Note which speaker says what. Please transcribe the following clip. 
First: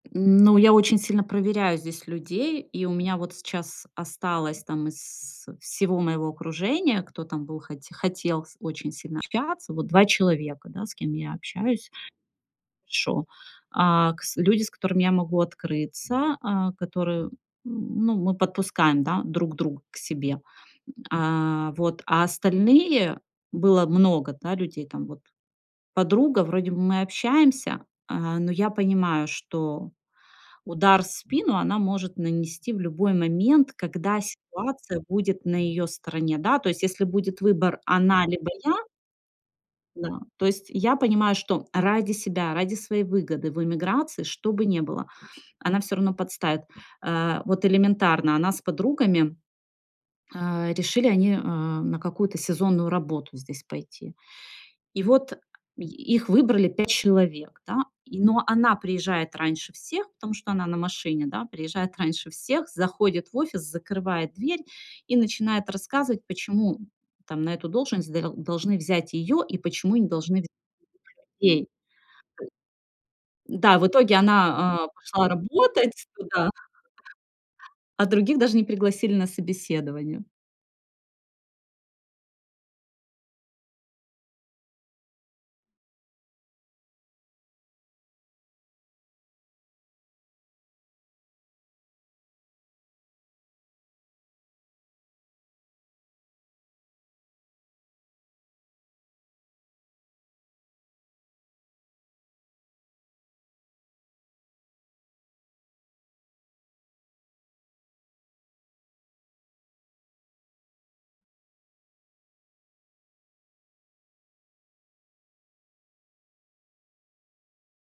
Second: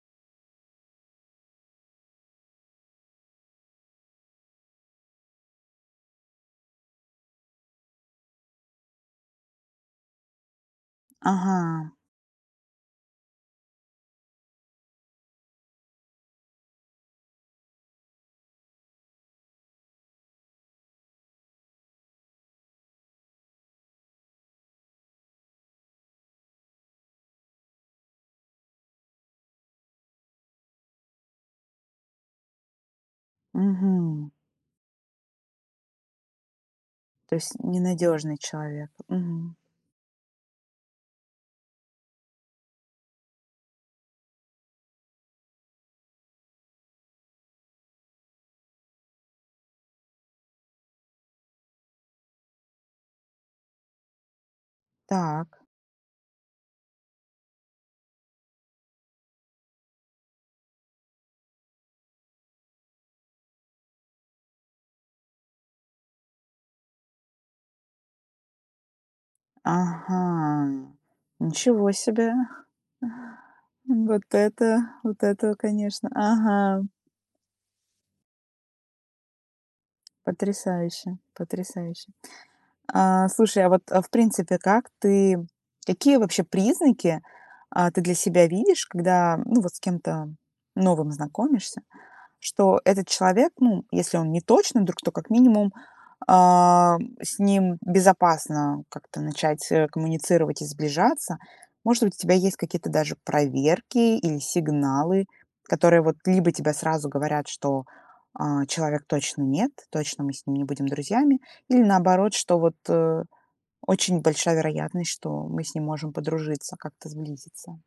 Speaker 1: Ну, я очень сильно проверяю здесь людей. И у меня вот сейчас осталось, там, из всего моего окружения, кто там был, хоте хотел с очень сильно общаться, вот 2 человека, да, с кем я общаюсь
Speaker 2: Ага.
Speaker 1: еще. А, кс люди, с которыми я могу открыться. А, которые м, ну, мы подпускаем, да, друг друга к себе. А. Вот. А остальные было много, да, людей, там, вот. Подруга, вроде бы мы общаемся, а, но я понимаю, что удар в спину она может нанести в любой момент, когда
Speaker 2: Мгм.
Speaker 1: ситуация будет на её стороне, да. То есть если
Speaker 2: То
Speaker 1: будет
Speaker 2: есть
Speaker 1: выбор она,
Speaker 2: ненадёжный
Speaker 1: либо я.
Speaker 2: человек. Мгм.
Speaker 1: Да. То есть я понимаю, что ради себя, ради своей выгоды в эмиграции, что бы не было, она всё равно подставит. А, вот элементарно, она с подругами э, решили они, а, на какую-то сезонную работу здесь пойти. И вот
Speaker 2: Так.
Speaker 1: и их выбрали 5 человек, да. И, но она приезжает раньше всех, потому что она на машине, да. Приезжает раньше всех, заходит в офис, закрывает дверь. И начинает рассказывать, почему, там, на эту должность дел должны взять её и почему не должны вз
Speaker 2: Ага.
Speaker 1: [unintelligible] ей?
Speaker 2: Ничего себе.
Speaker 1: Да, в итоге
Speaker 2: Вот
Speaker 1: она, а,
Speaker 2: это вот
Speaker 1: пошла
Speaker 2: это,
Speaker 1: работать
Speaker 2: конечно.
Speaker 1: туда.
Speaker 2: Ага.
Speaker 1: А других даже не пригласили на собеседование.
Speaker 2: Потрясающе, потрясающе. А, слушай, а вот, а, в принципе, как ты какие вообще признаки, а, ты для себя видишь, когда, ну, вот с кем-то новым знакомишься? Что этот человек, ну, если он не точно друг, то, как минимум, а, с ним безопасно как-то начать, э, коммуницировать и сближаться. Может быть, у тебя есть какие-то даже проверки или сигналы, которые вот либо тебе сразу говорят, что, а, человек точно нет, точно мы с ним не будем друзьями. Или наоборот, что вот, э, очень большая вероятность, что мы с ним можем подружиться, как-то сблизиться.